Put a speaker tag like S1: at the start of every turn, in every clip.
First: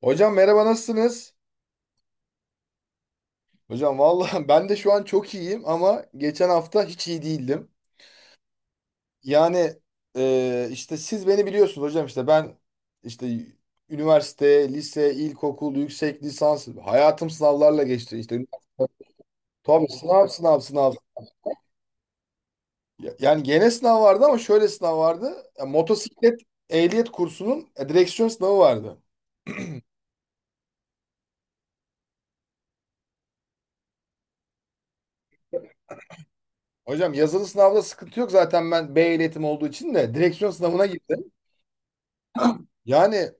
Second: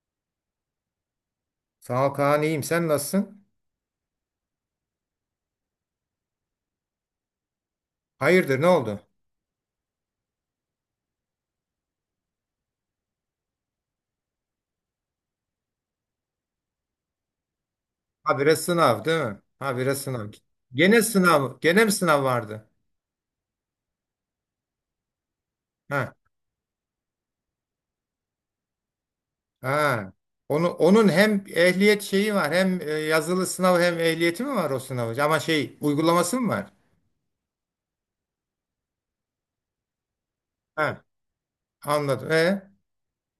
S1: Hocam merhaba, nasılsınız?
S2: Sağ ol Kaan iyiyim. Sen nasılsın?
S1: Hocam vallahi ben de şu an çok iyiyim, ama geçen hafta hiç iyi değildim.
S2: Hayırdır ne oldu?
S1: Yani, işte siz beni biliyorsunuz hocam, işte ben işte üniversite, lise, ilkokul, yüksek lisans hayatım sınavlarla geçti.
S2: Habire sınav değil mi?
S1: Tabii,
S2: Habire
S1: sınav,
S2: sınav.
S1: sınav, sınav.
S2: Gene sınav. Gene mi sınav vardı?
S1: Yani gene sınav vardı, ama şöyle sınav vardı. Ya,
S2: Ha.
S1: motosiklet ehliyet kursunun direksiyon sınavı vardı.
S2: Ha. Onu, onun hem ehliyet şeyi var hem yazılı sınav hem ehliyeti mi var o sınavı? Ama şey uygulaması mı var?
S1: Hocam, yazılı sınavda sıkıntı yok, zaten ben B ehliyetim olduğu için de direksiyon sınavına
S2: Ha.
S1: girdim.
S2: Anladım. E?
S1: Yani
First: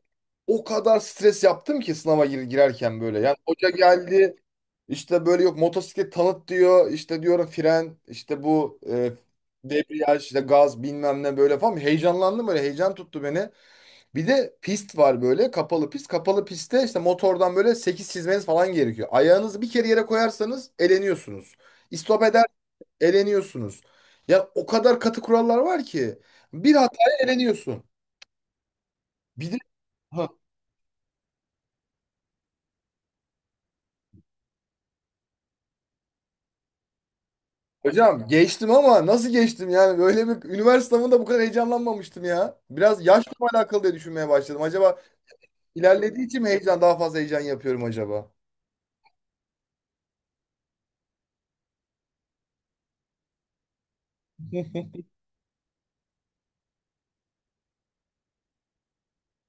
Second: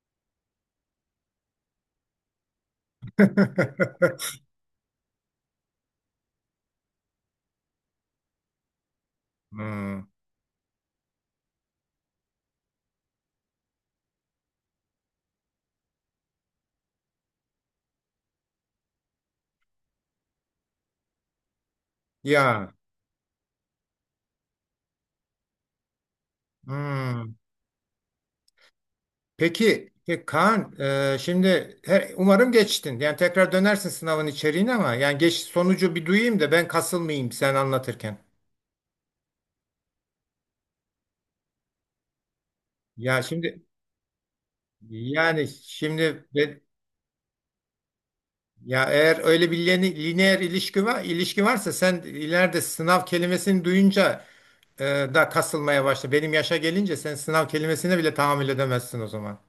S1: o kadar stres yaptım ki sınava girerken böyle. Yani hoca geldi, işte böyle, yok motosiklet tanıt diyor. İşte diyorum fren, işte bu
S2: Hmm.
S1: debriyaj, işte gaz, bilmem ne böyle falan. Heyecanlandım böyle, heyecan tuttu beni. Bir de pist var böyle, kapalı pist. Kapalı pistte işte motordan böyle 8 çizmeniz falan gerekiyor. Ayağınızı bir kere yere koyarsanız eleniyorsunuz. İstop eder,
S2: Ya.
S1: eleniyorsunuz. Ya o kadar katı kurallar var ki bir hataya
S2: Hmm.
S1: eleniyorsun. Bir de.
S2: Peki, peki Kaan, şimdi umarım geçtin. Yani tekrar dönersin sınavın içeriğine ama yani geç sonucu bir duyayım da ben kasılmayayım sen anlatırken.
S1: Hocam geçtim, ama nasıl geçtim, yani böyle bir üniversite sınavında bu kadar heyecanlanmamıştım ya. Biraz
S2: Ya
S1: yaşla mı
S2: şimdi
S1: alakalı diye düşünmeye başladım. Acaba
S2: yani
S1: ilerlediği için mi heyecan, daha fazla heyecan yapıyorum acaba?
S2: ya eğer öyle bir lineer ilişki varsa sen ileride sınav kelimesini duyunca e, da kasılmaya başla. Benim yaşa gelince sen sınav kelimesine bile tahammül edemezsin o zaman.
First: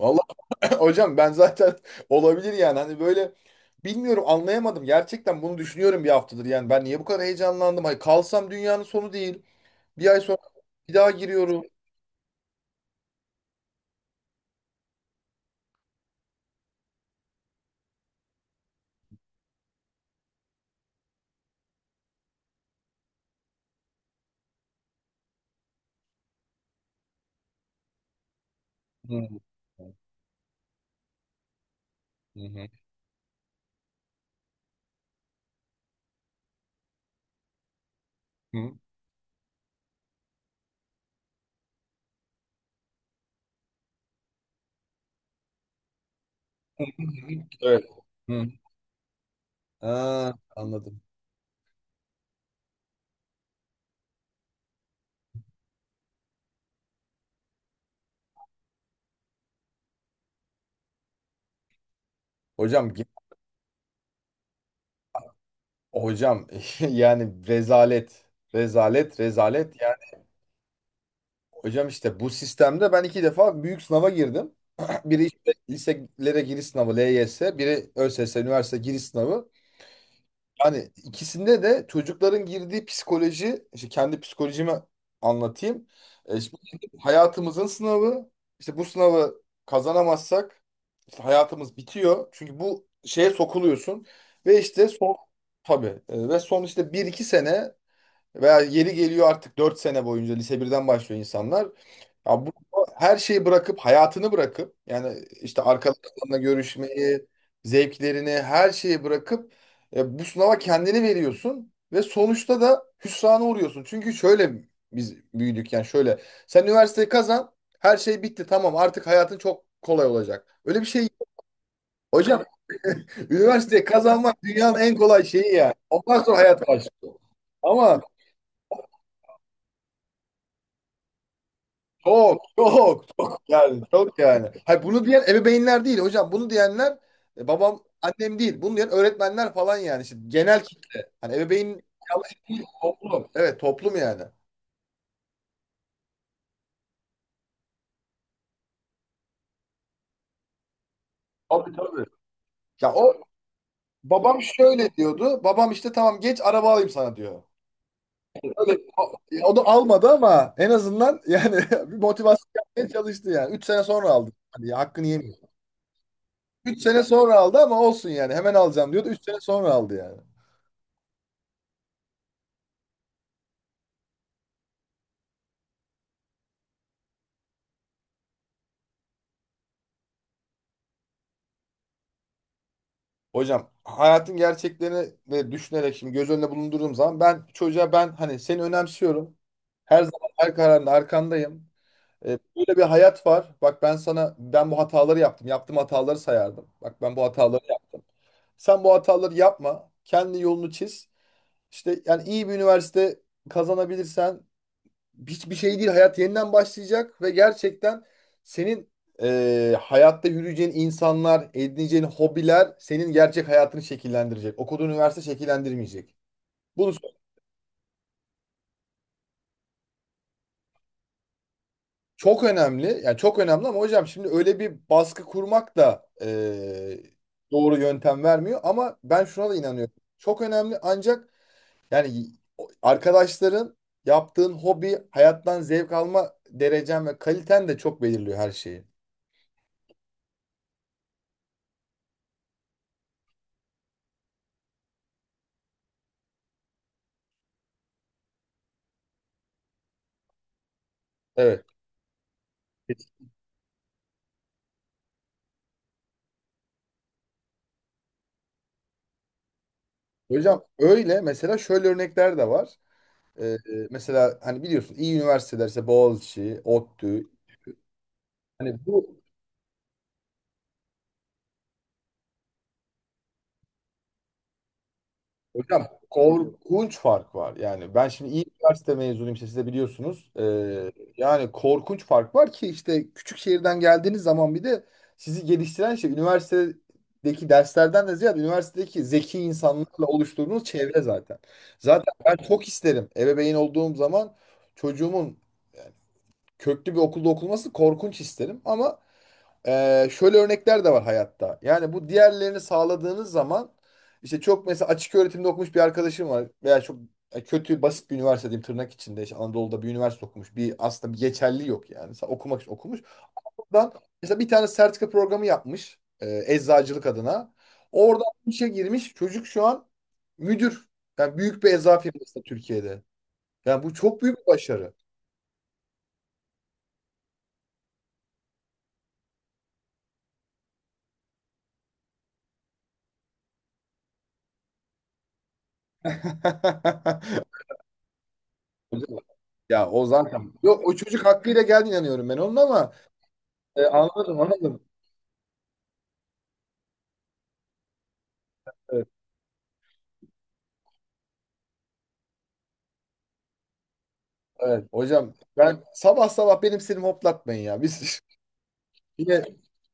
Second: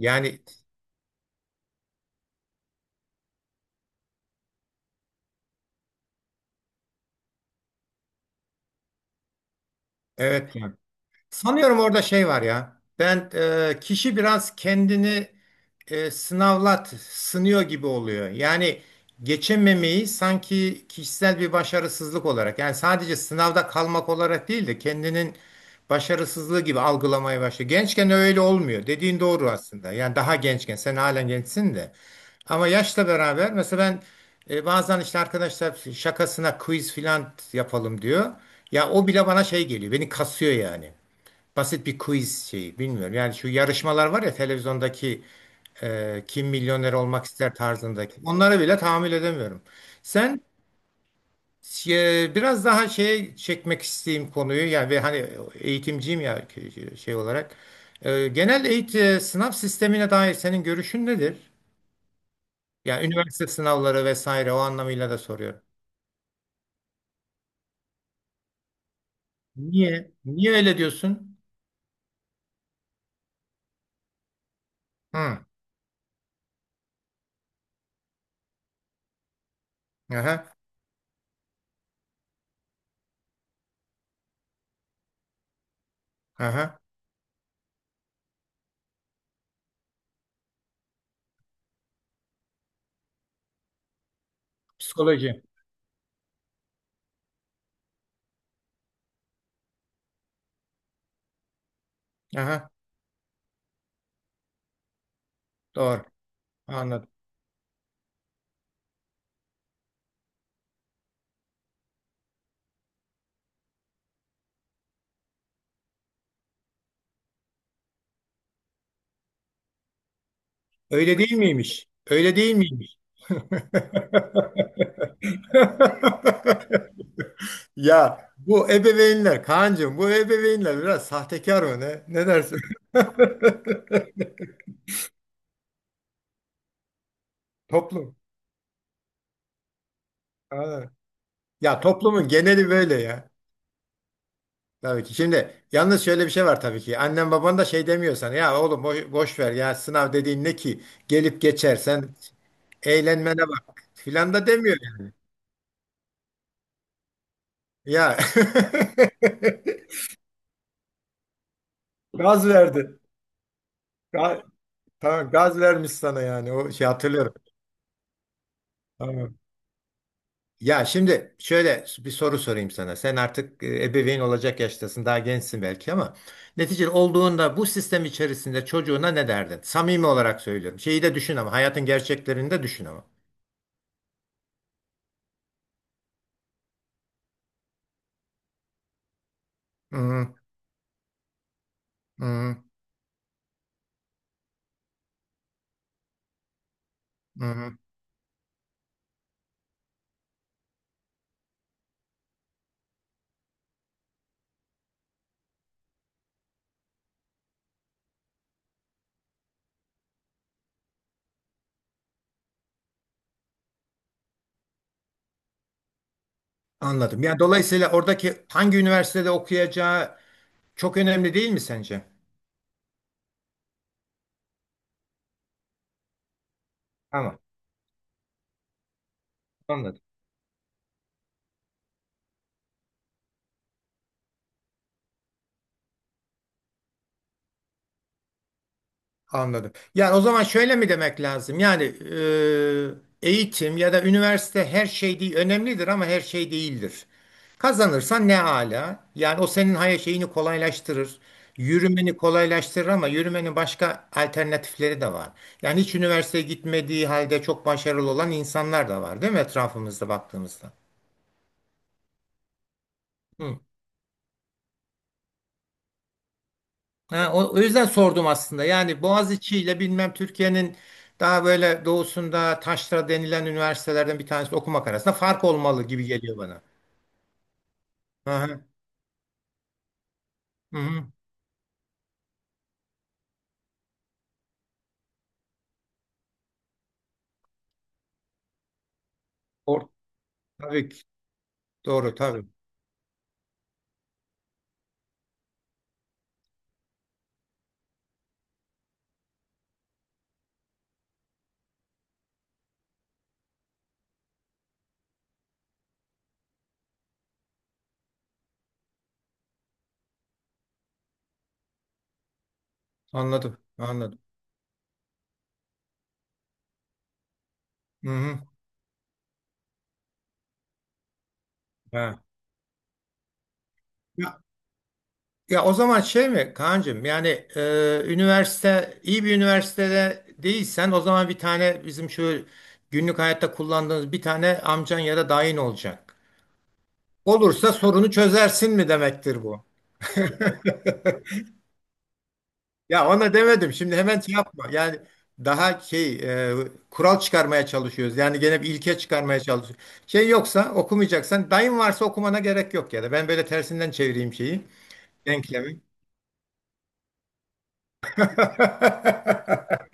S1: Vallahi hocam ben zaten, olabilir, yani hani böyle, bilmiyorum, anlayamadım. Gerçekten bunu düşünüyorum bir haftadır, yani ben niye bu kadar heyecanlandım? Hani kalsam dünyanın sonu değil. Bir ay sonra
S2: evet yani.
S1: bir daha giriyorum.
S2: Sanıyorum orada şey var ya. Ben kişi biraz kendini sınıyor gibi oluyor. Yani geçememeyi sanki kişisel bir başarısızlık olarak, yani sadece sınavda kalmak olarak değil de kendinin başarısızlığı gibi algılamaya başlıyor. Gençken öyle olmuyor.
S1: Hı
S2: Dediğin
S1: hı.
S2: doğru aslında. Yani daha gençken, sen halen gençsin de.
S1: Hı hı.
S2: Ama yaşla beraber mesela ben bazen işte arkadaşlar şakasına quiz filan yapalım diyor.
S1: Hı.
S2: Ya o bile bana şey geliyor. Beni kasıyor yani basit bir quiz şeyi bilmiyorum. Yani şu yarışmalar var ya televizyondaki kim milyoner olmak ister
S1: Evet.
S2: tarzındaki.
S1: Hı.
S2: Onlara bile tahammül edemiyorum.
S1: Ha,
S2: Sen
S1: anladım.
S2: biraz daha şeye çekmek isteyeyim konuyu. Yani ve hani eğitimciyim ya şey olarak. Genel eğitim sınav sistemine dair senin görüşün nedir?
S1: Hocam
S2: Yani üniversite sınavları vesaire o anlamıyla da soruyorum.
S1: Hocam yani rezalet, rezalet, rezalet. Yani
S2: Niye? Niye öyle diyorsun?
S1: hocam, işte bu sistemde ben iki defa büyük sınava girdim. Biri
S2: Hı.
S1: işte liselere giriş sınavı LYS, biri ÖSS üniversite giriş sınavı.
S2: Aha.
S1: Yani ikisinde de çocukların girdiği psikoloji, işte kendi psikolojimi anlatayım. Şimdi
S2: Aha.
S1: hayatımızın sınavı, işte bu sınavı kazanamazsak işte hayatımız bitiyor. Çünkü bu şeye sokuluyorsun ve işte son.
S2: Psikoloji.
S1: Tabii. Ve son, işte bir iki sene veya yeri geliyor, artık 4 sene boyunca lise birden başlıyor insanlar. Ya bu
S2: Aha.
S1: her şeyi bırakıp, hayatını bırakıp, yani işte
S2: Doğru.
S1: arkadaşlarına
S2: Anladım.
S1: görüşmeyi, zevklerini, her şeyi bırakıp bu sınava kendini veriyorsun ve sonuçta da hüsrana uğruyorsun. Çünkü şöyle biz büyüdük, yani şöyle. Sen üniversiteyi kazan, her şey bitti, tamam, artık hayatın çok kolay olacak. Öyle bir şey
S2: Öyle
S1: yok.
S2: değil miymiş? Öyle
S1: Hocam,
S2: değil miymiş?
S1: üniversiteyi kazanmak dünyanın en kolay şeyi yani. Ondan sonra hayat başlıyor. Ama
S2: Ya bu ebeveynler Kaan'cığım bu ebeveynler biraz sahtekar mı ne? Ne
S1: çok
S2: dersin?
S1: çok çok, yani çok yani. Hayır, bunu diyen ebeveynler değil hocam. Bunu diyenler babam
S2: Toplum.
S1: annem değil. Bunu diyen öğretmenler falan yani. İşte genel
S2: Ha.
S1: kitle. Hani ebeveyn
S2: Ya toplumun
S1: yanlış değil,
S2: geneli böyle
S1: toplum.
S2: ya.
S1: Evet, toplum yani.
S2: Tabii ki. Şimdi yalnız şöyle bir şey var tabii ki. Annen baban da şey demiyor sana. Ya oğlum boş, boş ver ya sınav dediğin ne ki? Gelip
S1: Tabii
S2: geçer
S1: tabii.
S2: sen
S1: Ya o,
S2: eğlenmene bak filan
S1: babam
S2: da demiyor
S1: şöyle
S2: yani.
S1: diyordu. Babam işte, tamam geç araba alayım sana diyor.
S2: Ya
S1: Öyle, o, o da almadı ama en azından yani, bir motivasyon
S2: gaz
S1: yapmaya
S2: verdi.
S1: çalıştı yani. 3 sene sonra aldı. Hani ya, hakkını
S2: Tamam
S1: yemiyor.
S2: gaz vermiş sana yani o
S1: 3
S2: şey
S1: sene
S2: hatırlıyorum.
S1: sonra aldı ama olsun yani. Hemen alacağım diyordu. 3
S2: Tamam.
S1: sene sonra aldı yani.
S2: Ya şimdi şöyle bir soru sorayım sana. Sen artık ebeveyn olacak yaştasın. Daha gençsin belki ama neticede olduğunda bu sistem içerisinde çocuğuna ne derdin? Samimi olarak söylüyorum. Şeyi de düşün ama hayatın gerçeklerini de düşün ama.
S1: Hocam, hayatın gerçeklerini ve düşünerek şimdi göz önüne bulundurduğum zaman, ben çocuğa, ben hani seni önemsiyorum. Her zaman
S2: Hı
S1: her kararında arkandayım. E,
S2: hı
S1: böyle bir hayat var. Bak ben sana, ben bu hataları yaptım. Yaptığım hataları sayardım. Bak ben bu hataları
S2: hı.
S1: yaptım. Sen bu hataları yapma. Kendi yolunu çiz. İşte yani iyi bir üniversite kazanabilirsen hiçbir şey değil. Hayat yeniden başlayacak ve gerçekten senin hayatta yürüyeceğin insanlar, edineceğin hobiler senin gerçek hayatını şekillendirecek. Okuduğun üniversite şekillendirmeyecek. Bu
S2: Anladım. Yani dolayısıyla oradaki hangi üniversitede okuyacağı çok önemli değil mi sence?
S1: çok önemli. Yani çok önemli, ama hocam şimdi öyle bir baskı kurmak da
S2: Tamam.
S1: doğru yöntem vermiyor. Ama ben şuna da inanıyorum.
S2: Anladım.
S1: Çok önemli, ancak yani arkadaşların, yaptığın hobi, hayattan zevk alma derecen ve kaliten de çok belirliyor her şeyi.
S2: Anladım. Yani o zaman şöyle mi demek lazım? Yani eğitim ya da üniversite her şey değil, önemlidir ama her şey değildir. Kazanırsan ne hala? Yani o senin hayat şeyini kolaylaştırır.
S1: Evet.
S2: Yürümeni kolaylaştırır ama yürümenin başka alternatifleri de var. Yani hiç üniversiteye gitmediği halde çok başarılı olan insanlar da var, değil mi etrafımızda
S1: Hocam
S2: baktığımızda?
S1: öyle, mesela şöyle örnekler de var. Ee, e,
S2: Hı.
S1: mesela hani biliyorsun iyi üniversiteler işte Boğaziçi, ODTÜ.
S2: Ha, o, o yüzden sordum aslında.
S1: Hani
S2: Yani
S1: bu.
S2: Boğaziçi ile bilmem Türkiye'nin daha böyle doğusunda taşra denilen üniversitelerden bir tanesi okumak arasında fark olmalı
S1: Hocam,
S2: gibi geliyor bana.
S1: korkunç fark var. Yani ben şimdi
S2: Hı
S1: iyi
S2: hı.
S1: üniversite mezunuyum, işte siz de biliyorsunuz.
S2: Hı
S1: Ee,
S2: hı.
S1: yani korkunç fark var ki, işte küçük şehirden geldiğiniz zaman, bir de sizi geliştiren şey üniversitedeki derslerden de ziyade üniversitedeki zeki
S2: Or-
S1: insanlarla oluşturduğunuz
S2: tabii
S1: çevre
S2: ki.
S1: zaten. Zaten
S2: Doğru
S1: ben
S2: tabii.
S1: çok isterim, ebeveyn olduğum zaman çocuğumun köklü bir okulda okunması, korkunç isterim, ama şöyle örnekler de var hayatta. Yani bu diğerlerini sağladığınız zaman, işte çok, mesela açık öğretimde okumuş bir arkadaşım var, veya çok kötü, basit bir üniversite diyeyim tırnak içinde, işte Anadolu'da bir üniversite okumuş. Bir aslında bir geçerli yok yani. Okumak için okumuş.
S2: Anladım.
S1: Oradan
S2: Anladım.
S1: mesela bir tane sertifika programı yapmış eczacılık adına.
S2: Hı
S1: Oradan
S2: hı.
S1: işe girmiş. Çocuk şu an müdür. Yani büyük bir eczacı
S2: Ha.
S1: firması da Türkiye'de. Yani bu çok büyük
S2: Ya,
S1: bir başarı.
S2: ya o zaman şey mi Kaan'cığım yani üniversite iyi bir üniversitede değilsen o zaman bir tane bizim şu günlük hayatta kullandığımız bir tane amcan ya da dayın olacak. Olursa sorunu çözersin mi
S1: Hocam.
S2: demektir bu?
S1: Ya o zaten yok, o çocuk hakkıyla geldi inanıyorum ben onun, ama
S2: Ya ona demedim. Şimdi hemen şey
S1: anladım,
S2: yapma.
S1: anladım.
S2: Yani daha şey e, kural çıkarmaya çalışıyoruz. Yani gene bir ilke
S1: Evet,
S2: çıkarmaya çalışıyoruz. Şey yoksa okumayacaksan dayın varsa okumana gerek yok ya da ben böyle tersinden çevireyim şeyi.
S1: evet. Hocam
S2: Denklemi.
S1: ben sabah sabah benim sinirimi hoplatmayın ya. Biz yine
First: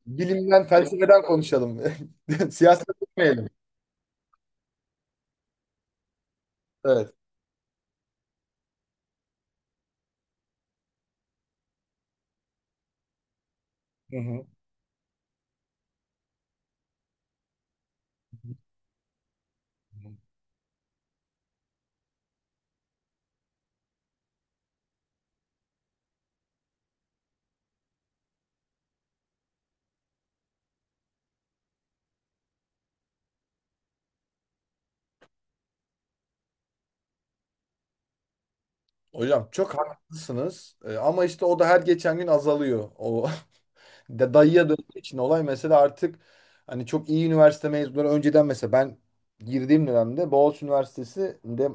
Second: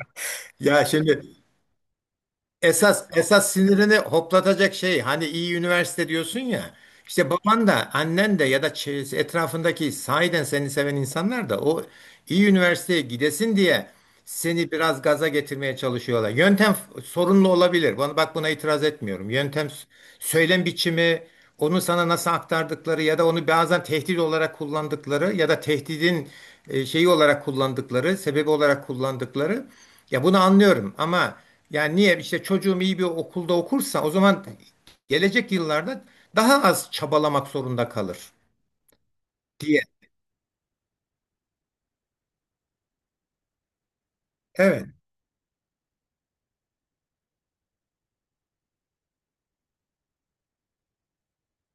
S1: bilimden,
S2: Ya
S1: felsefeden
S2: şimdi
S1: konuşalım. Siyaset
S2: Esas
S1: etmeyelim.
S2: esas sinirini hoplatacak şey hani iyi üniversite diyorsun ya.
S1: Evet.
S2: İşte baban da annen de ya da etrafındaki sahiden seni seven insanlar da o iyi üniversiteye gidesin diye
S1: Hı hı.
S2: seni biraz gaza getirmeye çalışıyorlar. Sorunlu olabilir. Bana bak buna itiraz etmiyorum. Söylem biçimi, onu sana nasıl aktardıkları ya da onu bazen tehdit olarak kullandıkları ya da tehdidin şeyi olarak kullandıkları, sebebi olarak kullandıkları ya bunu anlıyorum ama yani niye işte çocuğum iyi bir okulda okursa o zaman gelecek yıllarda daha az çabalamak zorunda kalır
S1: Hocam çok
S2: diye.
S1: haklısınız, ama işte o da her geçen gün azalıyor. O, de dayıya
S2: Evet.
S1: döndüğü için olay, mesela artık hani çok iyi üniversite mezunları, önceden mesela ben girdiğim dönemde Boğaziçi Üniversitesi'nde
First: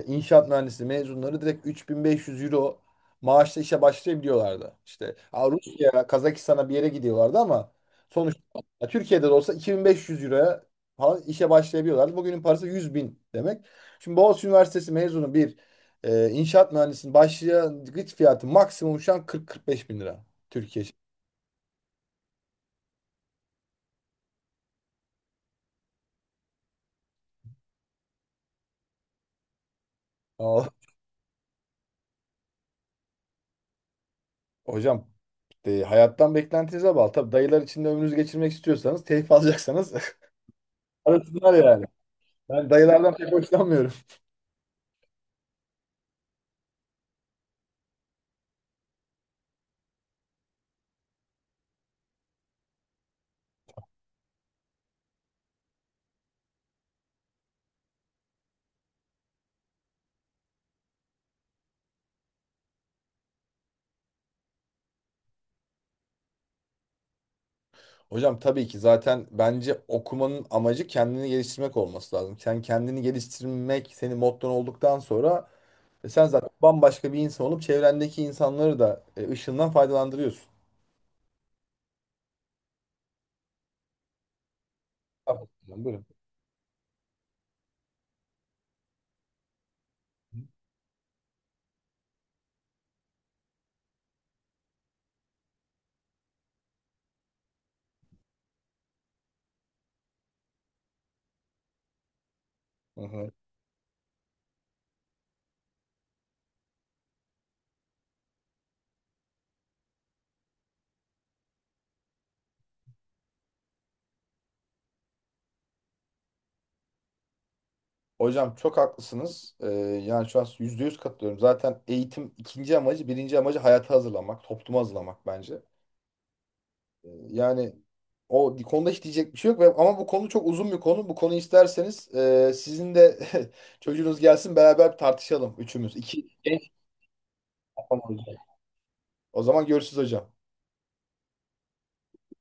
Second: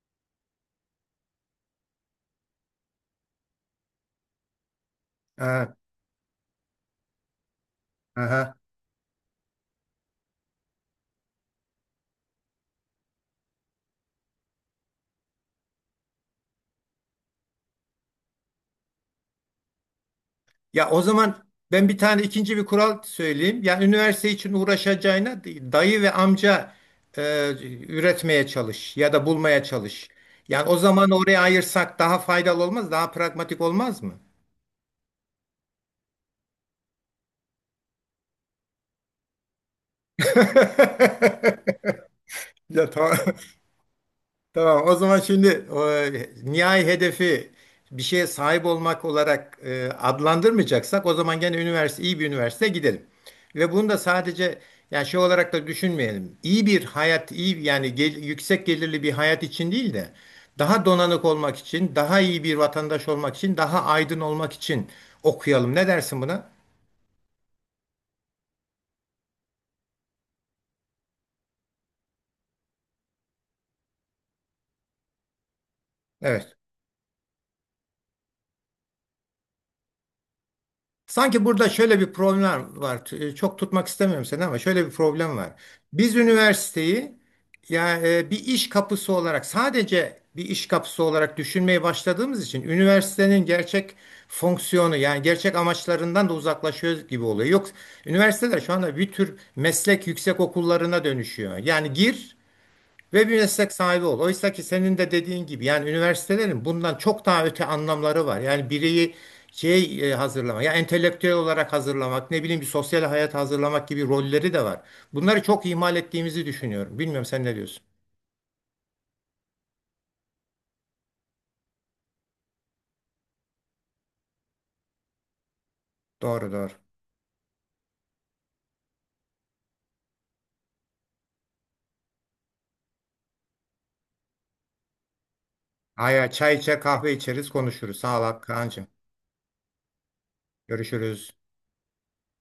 S1: inşaat mühendisliği mezunları direkt 3.500 euro maaşla işe başlayabiliyorlardı. İşte ha,
S2: Ha,
S1: Rusya'ya, Kazakistan'a bir yere gidiyorlardı, ama sonuçta
S2: aha.
S1: ya Türkiye'de de olsa 2.500 euroya falan işe başlayabiliyorlardı. Bugünün parası 100 bin demek. Şimdi Boğaziçi Üniversitesi mezunu bir inşaat mühendisinin başlangıç fiyatı maksimum şu an 40-45 bin lira Türkiye
S2: Ya
S1: için.
S2: o zaman ben bir tane ikinci bir kural söyleyeyim. Yani üniversite için uğraşacağına dayı ve amca e, üretmeye çalış ya da bulmaya çalış. Yani o zaman oraya ayırsak daha faydalı olmaz, daha pragmatik olmaz mı?
S1: Hocam, hayattan beklentinize bağlı. Tabii, dayılar içinde ömrünüzü geçirmek istiyorsanız, keyif alacaksanız, arasınlar yani. Ben
S2: Ya
S1: dayılardan
S2: tamam.
S1: pek hoşlanmıyorum.
S2: Tamam, o zaman şimdi e, nihai hedefi bir şeye sahip olmak olarak adlandırmayacaksak o zaman gene üniversite iyi bir üniversiteye gidelim. Ve bunu da sadece yani şey olarak da düşünmeyelim. İyi bir hayat, iyi yani yüksek gelirli bir hayat için değil de daha donanık olmak için, daha iyi bir vatandaş olmak için, daha aydın olmak için okuyalım. Ne dersin buna?
S1: Hocam, tabii ki, zaten bence okumanın amacı kendini geliştirmek olması lazım. Sen kendini geliştirmek senin motton olduktan sonra, sen zaten
S2: Evet.
S1: bambaşka bir insan olup çevrendeki insanları da ışığından faydalandırıyorsun.
S2: Sanki burada şöyle bir problem var. Çok tutmak istemiyorum seni ama şöyle bir problem
S1: Tabii.
S2: var.
S1: Buyurun.
S2: Biz üniversiteyi ya bir iş kapısı olarak sadece bir iş kapısı olarak düşünmeye başladığımız için üniversitenin gerçek fonksiyonu yani gerçek amaçlarından da uzaklaşıyoruz gibi oluyor. Yok üniversiteler şu anda bir tür meslek yüksek okullarına dönüşüyor. Yani gir
S1: Hı
S2: ve
S1: hı.
S2: bir meslek sahibi ol. Oysa ki senin de dediğin gibi yani üniversitelerin bundan çok daha öte anlamları var. Yani bireyi şey hazırlamak, ya entelektüel olarak hazırlamak, ne bileyim bir sosyal hayat hazırlamak gibi rolleri de var. Bunları çok ihmal ettiğimizi düşünüyorum. Bilmiyorum sen ne diyorsun?
S1: Hocam çok haklısınız. Yani şu an %100 katılıyorum. Zaten eğitim ikinci amacı, birinci amacı hayata hazırlamak, topluma hazırlamak bence.
S2: Doğru doğru.
S1: Yani o konuda hiç diyecek bir şey yok. Ama bu konu çok uzun bir konu. Bu konuyu isterseniz sizin de çocuğunuz gelsin, beraber tartışalım üçümüz. İki.
S2: Aya çay içer, kahve içeriz, konuşuruz. Sağ ol Kaan'cığım.
S1: O zaman görüşürüz hocam.
S2: Görüşürüz.